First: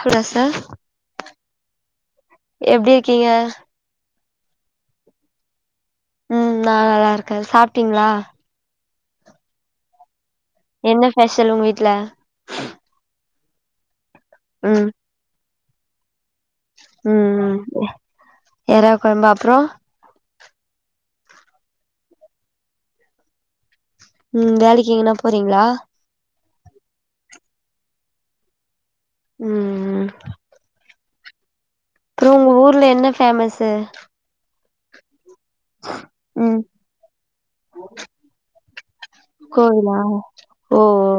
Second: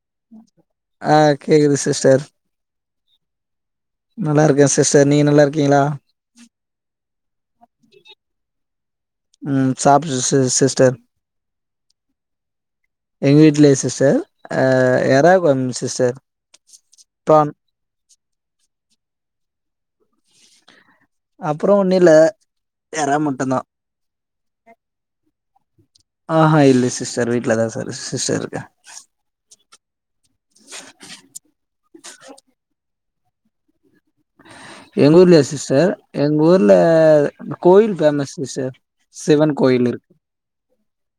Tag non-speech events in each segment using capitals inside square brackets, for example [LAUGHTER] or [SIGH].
Hello sir ஆ கேக்குது sister எப்படி இருக்கீங்க நல்லா இருக்கேன் சிஸ்டர் நீங்க நல்லா இருக்கீங்களா உம் நான் நல்லா இருக்கேன் சாப்பிட்டீங்களா உம் சாப்டே சிஸ் என்ன ஸ்ஃபெஷல் உங்க வீட்டு்ல எங்கள் வீட்டு லயா சிஸ்டர் அஹ் யராகுழம் சிஸ் சிஸ்டர் ப்ரான் உம் உம் யரா கொழம்பா அப்றம் அப்புறம் ஒன்னில எறா மட்டும்தான் உம் வேலைக்கு எங்கன்னா போறீங்களா ஆஹான் இல்லை சிஸ்டர் வீட்டில தான் சார் சிஸ்டர்ருக்கு இருக்கேன் ம் அப்புறம் உங்க ஊர்ல என்ன ஃபேமஸ் எங்க ஊர்லயா சிஸ் சிஸ்டர் எங்க ம் ஊர்ல கோயில் பேமஸ் சிஸ்டர் சிவன் கோயில் கோயிலா இருக்கு ஓஓஓ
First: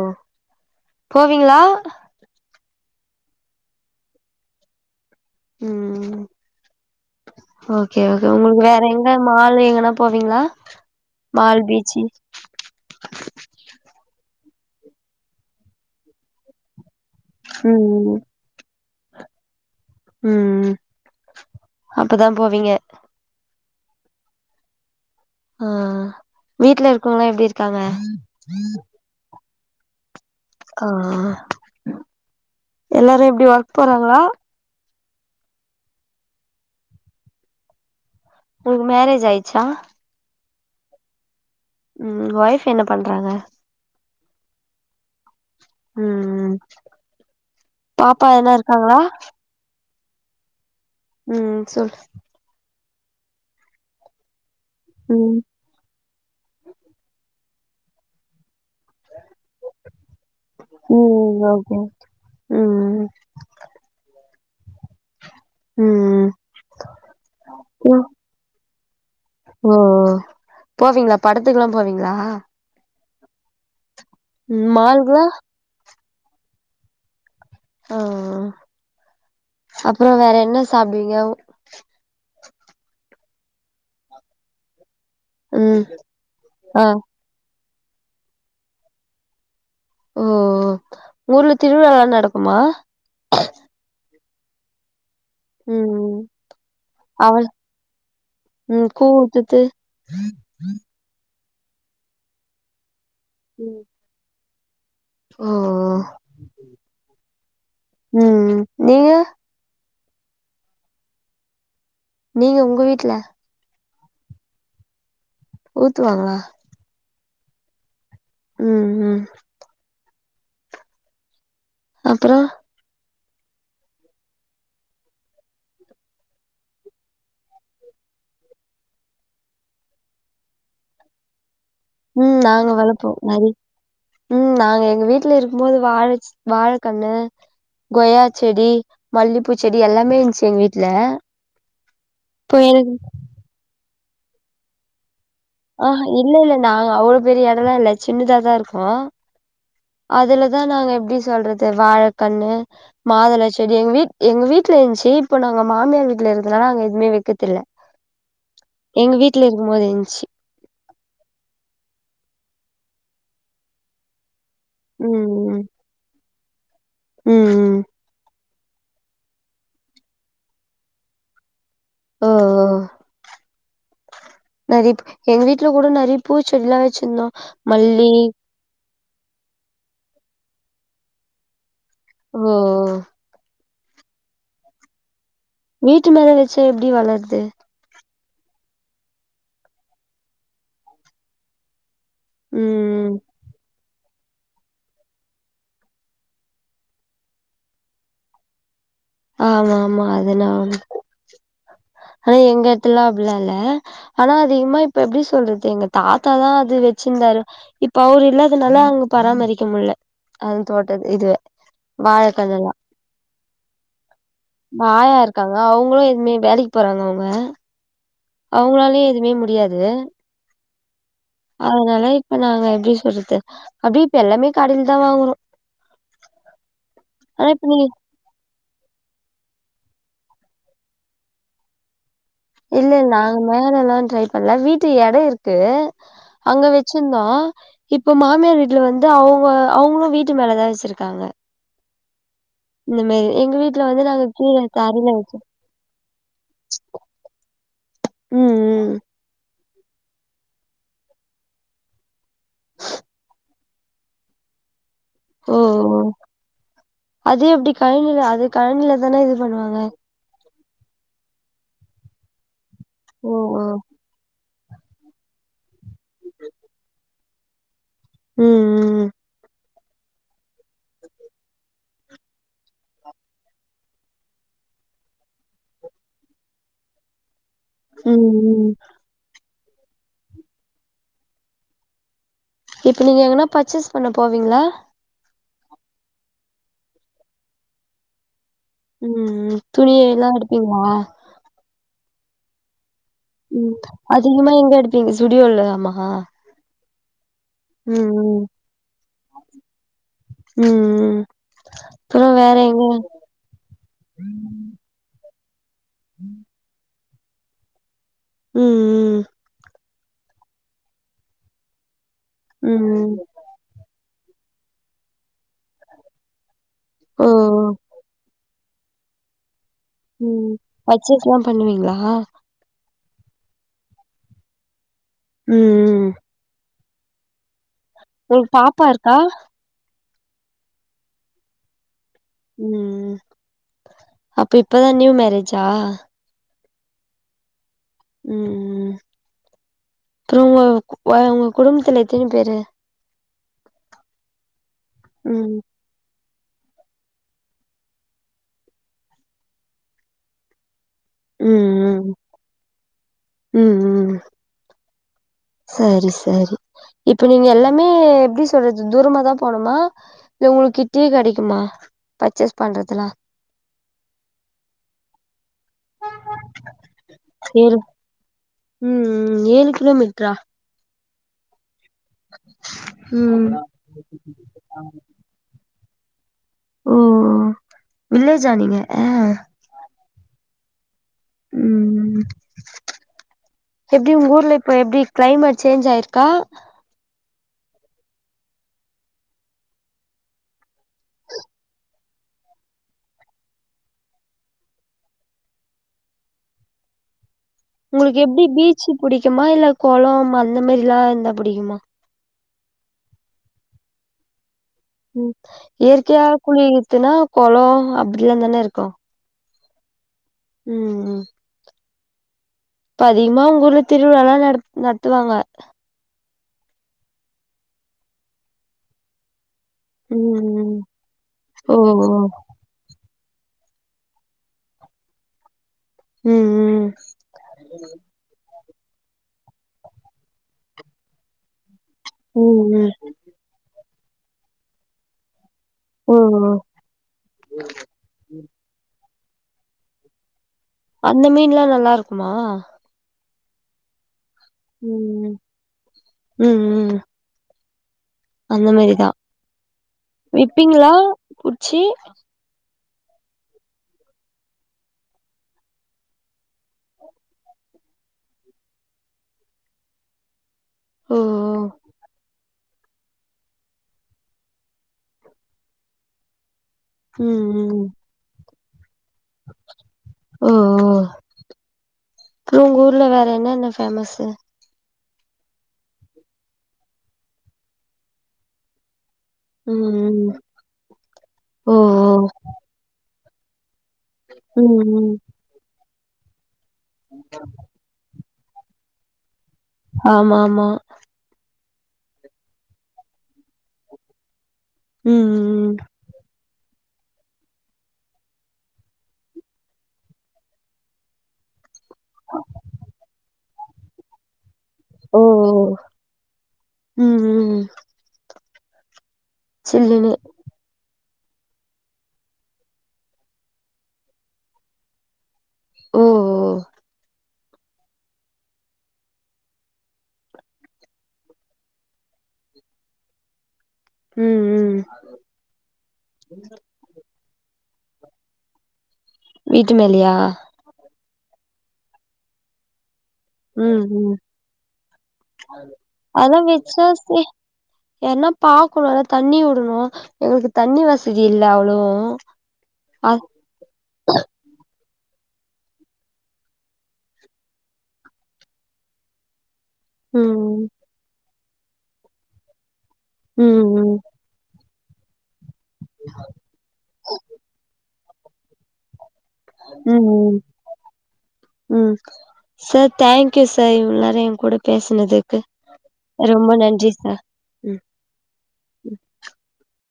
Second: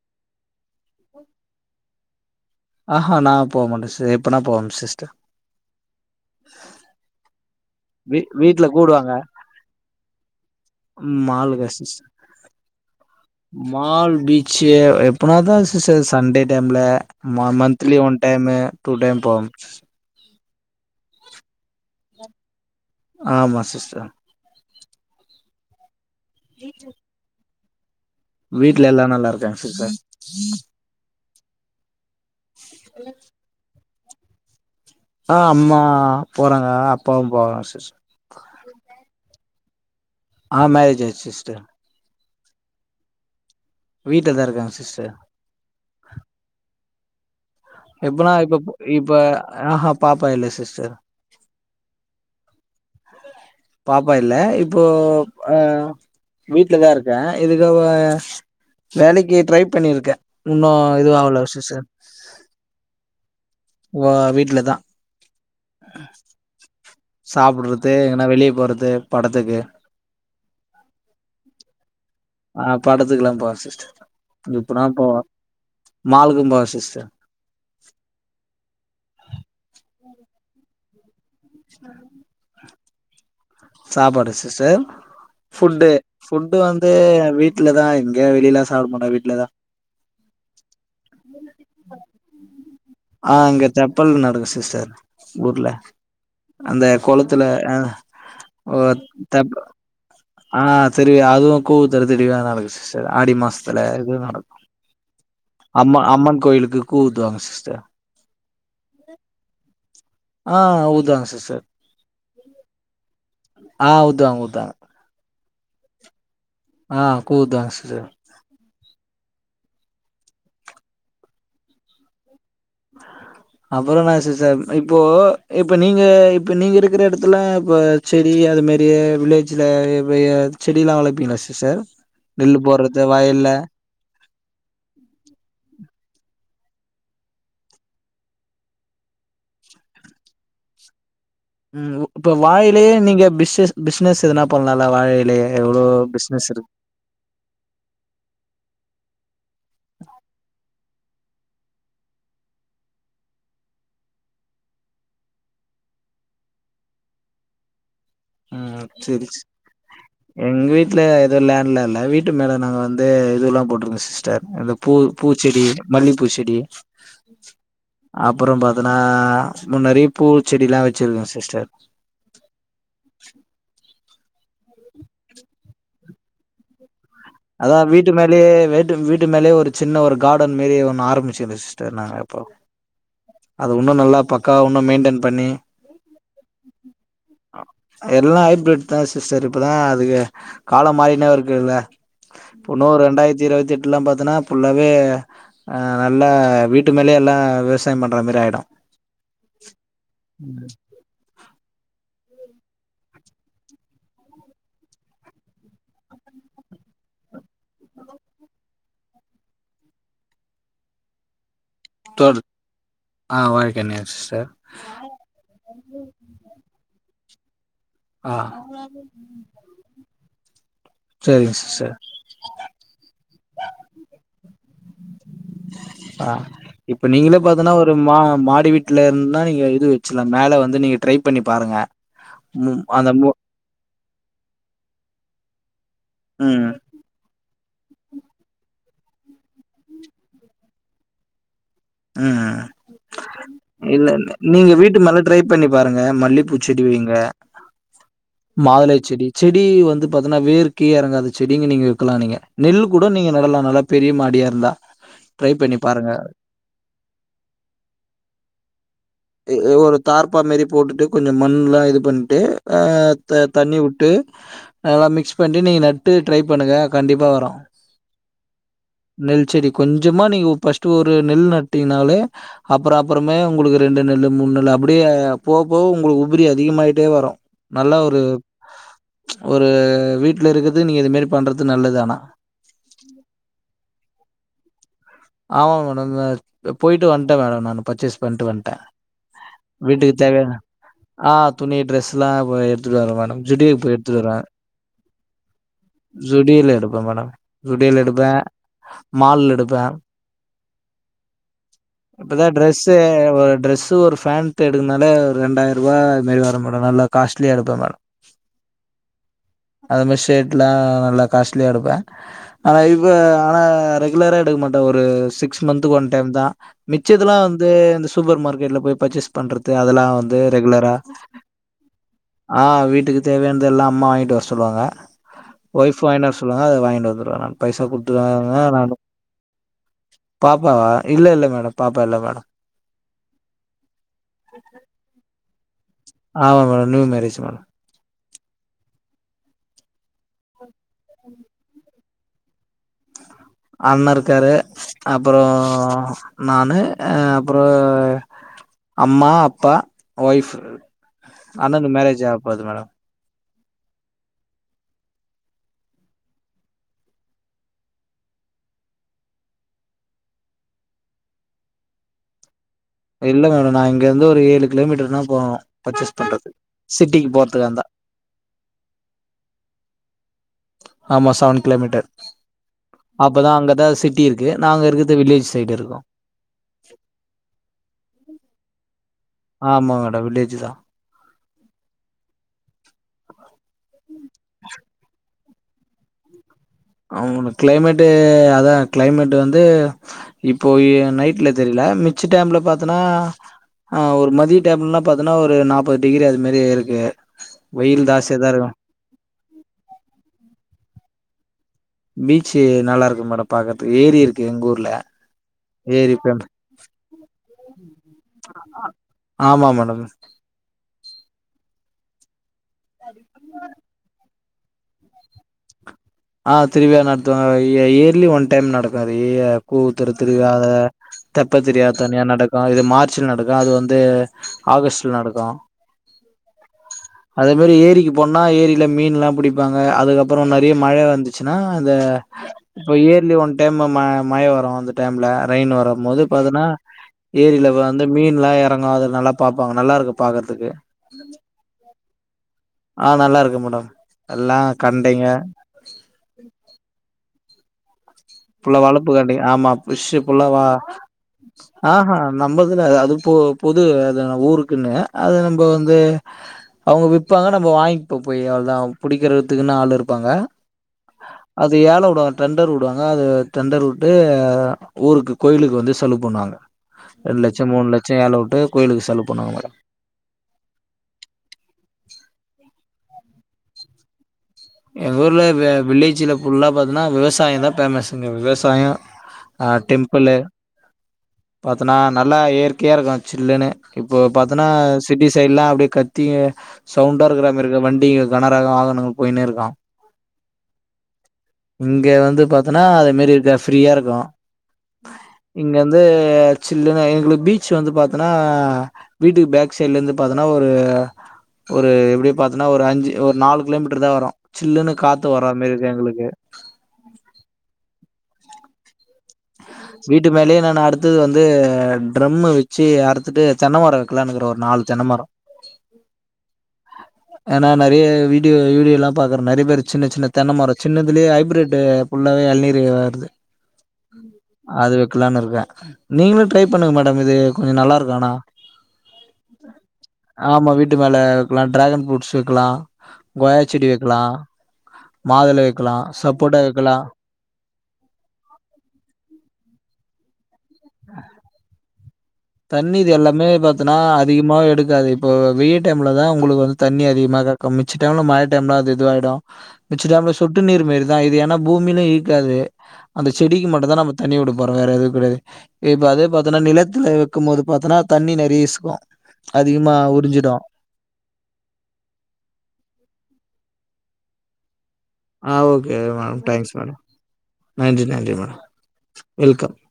போவிங்களா ஆஹான் நான் போவ மாட்டேன் சிஸ்டர் எப்பனா போவேம் சிஸ்டர் [INAUDIBLE] ம் ஓகே வீ ஓகே உங்களுக்கு வீட்ல வேற எங்க கூப்டுவாங்க மால் எங்கன்னா போவீங்களா மால் மாலுக்கா பீச்சி சிஸ்டர் சேஏ எப்பனாதான் சிஸ்டர் சண்டே டைம்ல ம மந்த்லி ம் ஒன் ம் டைம் டூ டடைம் போவம் சிஸ் உம் உம்அப்பதான் போவிங்க ஆமாம் சிஸ்டர் ஆஆஹ் வீட்டுல இருக்கவுங்க எப்படி இருக்கு இருக்காங்க வீட்டு்ல எல்லாம் நல்லா இருக்காங்க ச ச ஆஹ் எல்லாறோ எப்படி வா போறாங்ளா ஆஹ் அம்மா போறாங்க அப்பாவும் போறாங்க [UNINTELLIGIBLE] உங்ளுக்கு மேரேஜ் ஆயி ச்சா ஆஹ் மேரேஜ் ஆய்ச்சிஸ்டர் உம் ஒய்ஃப் என்ன பண்றாங்க வீட்லதா இருக்காங்க சிஸ்டர் ம் பாப்பா எபுன்னா எதனா இப்ப [UNINTELLIGIBLE] இருக்காங்களா இப்ப ஆஹா பாப்பா இல்ல சிஸ்டர் உம் சொல்லு பாப்பா இல்ல இ இப்போ ம் அ வீட்லதா இருக்கே இதுக்கவ வேலக்கு ட்ரை பண்ணிருக்கே இன்னோ ம் இதுவாவல ஓகே சிஸ்டர் ம் [UNINTELLIGIBLE] தான் உம் சாப்புட்றது உம் எங்கன்னா வெளிய போறது படத்துக்கு ஓ போவிங்களா படத்துக்குலா போவீங் நா ஆஹ் படத்துக்கெல்லா போவே சிஸ்டர் உம் மால்க்லா மாலுகோ போவா சிஸ்டர் ஆஹ் அப்றோ வேற என்ன சாப்டுவீங்க உ [INAUDIBLE] சாப்பாடு சிஸ்டர் ம் ஃபுட்டு ஃபுட்டு ஆ வந்து வீட் வீட்டுல தா எங்கயோ வெளிலலா சாப்டமாட்டே வீட்டுல தா ஓ ஊர்ல திருவிழாலா நடக்குமா ஆ இங்க தெப்பல் நடக்கு சிஸ்டர் ஊர்ல ம் அந்த குளத்துல அஹ் உம் கூவூத்தத்து ஆஹ் திருவிழா அதுவு கூ தரு தெரியவ நாக்கஸ் ஆடி மாசத்துல இது நடக்கும் ம் கூ ஊத்துவாங்க சிஸ்டர் ம் ம்ம் நீங்க ஆ உதுவாக சிஸ்டர் நீங்க உங்க வீட்டுல ஆ உதுவாங்க உதவாங்க ஊத்துவாங்களா ஆ கூ தான் சிஸ்சர் ம் ம் அப்பறம் அப்பறம் நான சிசர் இப்போ இப்ப நீங்க இப்ப நீங்க இருக்கிற இடத்துலா இப்ப செடி அது மாதாரிய வில்லேஜ்ல செடி எல்லாம் வளர்ப்பீங்களா சிச ம் நாங்க வளப்போம் நிற உம் நாங்க எங்க வீட்டுல இருக்கும் போது வாழச்சு வாழைக்கன்னு கொயா செடி மல்லிப்பூ செடி எல்லாமே இருந்துச்சு எங்க வீட்டுல ம் இப்ப வாழைலேயே நீங்க பிசஸ் பிசினஸ் எதுனா போண்ணலா வாழை ஆ இல்ல இல்ல நா அவ்வளவு பெரிய இடம் எல்லாம் இல்ல சின்னதாதான் இருக்கோம் எப்டிக்ஷ சொல்றது வாழைக்கண்ணு மாதள செடி எங்க வீட எங்க வீட்டுல இருந்துச்சு இப்போ நாங்க மாமியார் வீட்டுல இருக்கதுனால நாங்க எதுவுமே வைக்கதல ம் செரி செரி எங்க வீட்டுல ஏதோ லேண்ட்ல இல்ல வீட்டு மேல நாங்க வந்து இதுெல்லாம் போட்டிருக்கங்க சிஸ்டர் அந்த பூ பூச்செடி ம் மல்லி பு செடி ம் ம் அப் அப்பறம் பாத்தனா முன்னிறைய பூச்செடி எல்லாம் வச்சிருக்கேன் சிஸ்டர் ஆ ஆ நரிப்பூ எங்க வீட்டுல கூட நரிப்பூ செடிலாம் வச் அதுதான் வீட்டு மேலேய வீட்டு மேலே ஒரு சின்ன ஒரு கார்டன் மாரி ஒண்ண ஆரம்பிச்சிஸ் ன்னாங்க எப்போ ஓ அது ஒன்னும் நல்லா பக்கா ஒன்னும் மெயின்டென் பண்ணி வீட்டு மேல வச்ச எப்படி வளருது எல்லாம் ஹைபிரட் தான் சிஸ்டர் இப்தான் அதுக்கு காலம் மாறினே இருக்குல்ல புனோ ம் ரெண்டாயிரத்தி இருபத்தி எட்டு பாத்தன்னா புல்லாவே நல்லா வீட்டு மேலேயே எல்லாம் விஸ் பண்ற மாதாரி ஆயிடும் ஆமா ஆமா அதுன ஆனா எங்க எடத்துலல்லா அப்டிலா இல்ல ஆனா அதிகமா இப்ப எப்டி சொல்றது எங்க தாத்தாதா அது வச்சிருந்தாரு இப்ப அவர் இல்லாதனால அங்க பராமரிக்க முடியல அந்த தோட்டத் இதுவ ஆஹ் ஒகே னா பாவா இருக்காங்க அவங்களும் இனிமே வேலைக்கு போறாங்க வா ஆஹ் அதனால இப்ப நாங்க எப்படி சொல்றது அப்படி இப்ப எல்லாமே கடையிலதா வாங்குறோ ஆஹ் இப்ப நீங்களே ஆனா இப்ப பாத்தீன்னா நீ ஒரு மா மாடி வீட்டு ல இருந்தா நீங்க இது வச்சலாம் மேல வந்து நீங்க ட்ரை பண்ணி பாருங்க ம் இல்ல அந்த மு நாங்க மேல எல்லாம் ட்ரை பண்ணல வீட்டு இடம் இருக்கு அங்க ம் வச்சிருந்தோம் இப்போ மாமியார் வீட்ல வந்து அவங்க அவங்களு வீட்டு மேலதா வச்சிருக்காங்க ம் இந்த மாரி எங்க வீட்ல வந்து இல்ல நாங்க இல்ல கீழ நீங்க வீட்டு தரைல மேல வச்சோ ட்ரை பண்ணி பாருங்க மல்லிப்பூ செடி வைங்க ம் ம் மாதுளை செடி செடி செடி வந்து பாத்தீங்கன்னா வேர் கீழ இறங்காத செடிங்க நீங்க வைக்கலாம் நீங்க நெல் கூட நீங்க நடலாம் நல்லா பெரிய மாடியா இருந்தா ட்ரை ஓ பண்ணி ஓ பாருங்க அது அப்படி கழநில அது கழநிலதானே இது பண்ணுவாங்க அப்பா மாரி போட்டுட்டு கொஞ்சம் மண்லா இது பண்ட்டு ஓ ஆஹ் ஓ தண்ணி உட்டு நல்லா மிக்ஸ் பண்ணி நீங்க நட்டு ட்ரை பண்ணுங்க கண்டிப்பா வரும் ம் ம் நெல் செடி கொஞ்சமா நீங்க ஃபர்ஸ்ட் ஒரு நெல் நட் நெட்டிகனாலே அப்பறம் அப்பறமே இரண்டு நெல்லு மூனு நெல்லு அப்படியே போகப்போ உங்களுக்கு உபரி அதிகமாயிட்டே வரும் உஹம் உம் ஒரு வீட்ல இருக்கறது நீங்க இது மாரி பண்றது நல்லது ஆனா இப்ப நீங்க எங்கனா பர்ச்சஸ் பண்ண போவீங்களா ஆமா மேடம் ந்த ஆ போயிட்டு வன்ட்டே மேடம் நா பர்ச்சேஸ் பண்ட்டு வன் உம் உம் துணிய எல்லாம் எடுப்பீங்களா இல வய எது அதிகமா எங்க எடுப்பீங்க சுடியோலாமா அதான விடியல் எடுப்பேன் மால் எடுப்பேன் ம் ம் அப்றோ இப்பதான் வேற எங்க ட்ரெஸ் ஒரு பேண்ட் எடுக்கனாலே ஆ ரெண்டாயர் ரூாதுதிர வரம்ப நல்லா [UNINTELLIGIBLE] காஸ்லி அடுப்பம் மேடம் உம் உம் அது மாரி ஷர்ட்லாம் நல்லா காஸ்ட்லியா எடுப்பேன் ஆனா இப்ப ம் ம் ஆனா ரெகுலரா எடுக்க மாட்டே ஒரு சிக் சிக்ஸ் மன்த்க்கு ஒன் டைம் தா ஓ மிச்சதெல்லாம் வந்து ஓ இந்த சூப்பர் மார்கெட் நேர்ல போய் பர்சஸ் பண்றது அதல்லாம் வந்து ம் ரெகுலரா பர்ச்சேஸ்லா பண்ணுவீங்களா ஆஹ வீட்டு வீட்டுக்கு தேவையானது எல்லா அம்மா வாங்கிட்டு வர சொல்லுவாங்க ஒய்ஃப் வாங்கின்டு சொல்லுவாங்க அது வாங்கி நதுர ஒங்கு பாப்பா இருக்கா பாப்பவா இல்ல இல்ல மேடம் பாப்ப உம் அப்ப இப்பதான் நியூ மேரேஜா ஆமா மேடம் நியூ மேரேஜ் மேடம் உம் அப்புறம் உங்க உங்க குடும்பத்துல எத்தன பேரு அண்ண இருக்காரு ம் அப்புறம் நானு அப்புறம் அம்மா அப்பா ஒய்ஃப் அண்ணனுக்கு ம் ம் மேரேஜ் ஆக போது மேடம் ம் ம் சரி சரி இப்ப நீங்க எல்லாமே எப்படி சொல்றது தூரமா தான் போணுமா இல்ல உங்க கிட்டயே கிடைக்குமா பர்ச்சஸ் இல்ல மேடம் நா இங்க இருந்து ஒரு ஏழு கிலோமீட்டர்னா போவே உம் உம் ஏழு கிலோமீட்டரா ஆமா சவன் கிலோமீட்டர் ம் அப்பதா அங்கதா சிட்டி இருக்கு நாங்க இருக்கது வில்லேஜ் சைடு இருக்கோம் ஓ ஓ வில்லேஜா நீங்க ஆமா மேடம் வில்லேஜ் தா உம் எப்படி உங்க ஊர்ல இப்ப எப்படி கிளைமட் சேஞ்சு ஆயிருக்கா ஆமா மேடம் கிளைமட்டு அதா கிளைமட்டு வந்து இப்ப நைட்ல தெரியல மிச்ச டைம்ல பார்த்தனா ஒரு மதிய டைம்ல பார்த்தனா ஒரு நாற்பது டிகிரி அது மாரி இருக்கு வெயில் உங்களுக்கு ஜாஸ்தியா எப்படி தா இருக்கு பீச்சு பிடிக்குமா இல்ல குளம் அந்த மாதிரி எல்லாம் இருந்த புடியும் பீச்சு நல்லா இருக்கு மேடம் பார்க்கறத்துக்கு ஏரி இருக்கு எங்க ஊர் உம் இயற்கையா குழி இருக்குன்னா குளம் அப்படிலாம் தானே இருக்கும் ஆமா மேடம் உம்உம் இப்ப அதிகமா உங்க ஊர்ள திருவிழாம் நட நடத்துவாங்க ஆஹ் திருபியா நடத்துவாங்க இயர்லி ஒன் டைம் நடக்கும்ாது கூவுத்துரு ம் திரியாத ம் தெப்ப ஓ தெரியா ஓ தனியா நடக்கு இது மார்ச் ச்சில் நடக்கு அது வந்து ஆகஸ்ட்டில் நடக்கு ம் ம் அதே மாரி ஏரிக்கு போன்னா ஏரி ல மீன்லா புடிப்பாங்க அதுக்கப்புறோ நறிய மழ வ ருந்துச்சுனா இத ம் ம் இப்ப இயர்லி ஒன் டைம் ம ம மய வரு அந்த டைம்ல ரெயின் வரும் ஓ போது ஓ பாத்தனா ஏரில வந்து மீன்லா எறங்கு அது நல்லா பாப்பாங்க நல்லாருக்கு பாக்கற் அந்த மீன்ல்லா நல்லா இருக்குமா ஆ நல்லா இருக்கு மேடம் எல்லா கண்டைங்க ம் ம் ம் ம். அந்த ஃபுல்லா மாரிதா வளப்பு கண்டி ஆமா ஃப்ரஷு ஃபுல்லா வா விப்பீங்களா புட்ச்சி ஆஹா நம்மள் அதுல அது போ பொது அ ஊருக்குன்னு அது நம்ப வந்து அவுங்க விப்பாங்க நம்ம வாங்கிப்போ போய் அவுள்தா புடிக்கறத்துக்குன்னு ஆள் இருப்பாங்க ஓ அது ஏல உடுவாங்க டெண்டர் உடுவ ஆ அது டெண்டர் வுட்டு ஊருக்கு கோயிலுக்கு வந்து செலவு பண்ணுவாங்க ஓ ம் ரெண் லட்சம் ம் மூணு லட்ச ஏலவுட்டு கோ சொல்ல போணா அப்புறம் உங்க ஊர்ல வேற என்ன என்ன்ன பேஃமசு எங்க ஊர்ல வில்லேஜ்ல ஃபுல்லா பாத்தன்னா விவசாயம் தா ஃபேமஸ் விவசாயம் ஆஹ் ம் டெம்பிள் ம் ஓ பாத்தன்னா நல்லா இயற்கையா இருக் சில்லுனு இப்போ ஓ பாத்தன்னா ம் ம் சிட்டி சைடுல்லாம் அப்படி தி சவுண்டா இருக்கிறா மாரி இருக்கு வண்டிங்க கனரக வாகனங்கள் போய் நே இருக்கு ஆம்மா ஆம்மா இங்க வந்து பாத்தன்னா அதே மாரி இருக்க ஃப்ரீயா இருக்கும் ம் இங்க ம். வந்து ச்சில்லுனு ஏங்க பீச் வந்து பாத்தன்னா வீட்டுக்கு பேக் சைட்ல இருந்து பாத்தன்னா ஒரு ஒரு எப்டி பாத்தன்னா ஒரு அஞ்சு ஒரு நாலு கிலோமீட்டர் தான் வரும் சில்லுன்னு ஓ! காத்து வற மாரி ஓ! இருக்கு எங்களுக்கு ம் ம். சில்லுன்னு. வீட்டு மேலே நான் அடுத் அது வந்து ட்ரம் வச்சு அறுத்துட்டு தென்னமரம் வைக்கலாம்னுக்கிற ஒரு நாலு தென்னமரம் ஓ ஓ ஏன்னா நெறைய வீடியோ வீடியோ எல்லாம் பாக்குறேன் நெறைய பேர் சின்ன சின்ன தென்னை மரம் சின்னதுலயே ஹபிரிட்டு ஃபுல்லாவே இழநீர் வருது ம் ம். அது வக்கலாம்னு இருக்கேன் நீங்களும் ட்ரை பண்ணுங்க மேடம் இது கொஞ்சம் நல்லா இருக்கண்ணா வீட்டு மேலயா மேல வைக்கல டிராகன் ஃரூட் வைக்கலாம் ம் ம் மாதுளை வைக்கலா அதான் சப்போட்டா வைக்கலா வச்சாசே என்ன பாக்குடா தண்ணி வுடணும் எங்களுக்கு தண்ணி வசதி இல்ல அவ்ளோ தண்ணி இது எல்லாமே பத்தனா அதிகமா எடுக் இருக்காது இப்ப வெயில் டைம்ல தான் உங்களுக்கு வந்து தண்ணி அதிகமாக மிச்ச டைம்ல மழ டைம்ல அது இதுவாயிடும் மிச்ச டைம்ல ம் சொட்டு நீர் மாரிதான் இது ஏன்னா பூமிலும் இய்க்காது அந்தச் ம் செடிக்கு மட்டும் ம். தான் நம்ம தண்ணி கொடுக் போற வேறு எது கெடையாது இப்ப அதே பாத்தேன்னா நிலத்துல அது பாத்தனா தண்ணி நெறைய இசுக்கும் ம் ம் ம் சார் தேங்க்யூ சாயூ இள்ளாரே என் கூட பேஸ் ஆ okay madam thanks madam sir. ம். நன்றி நன்றி மேடம் வெல்கம்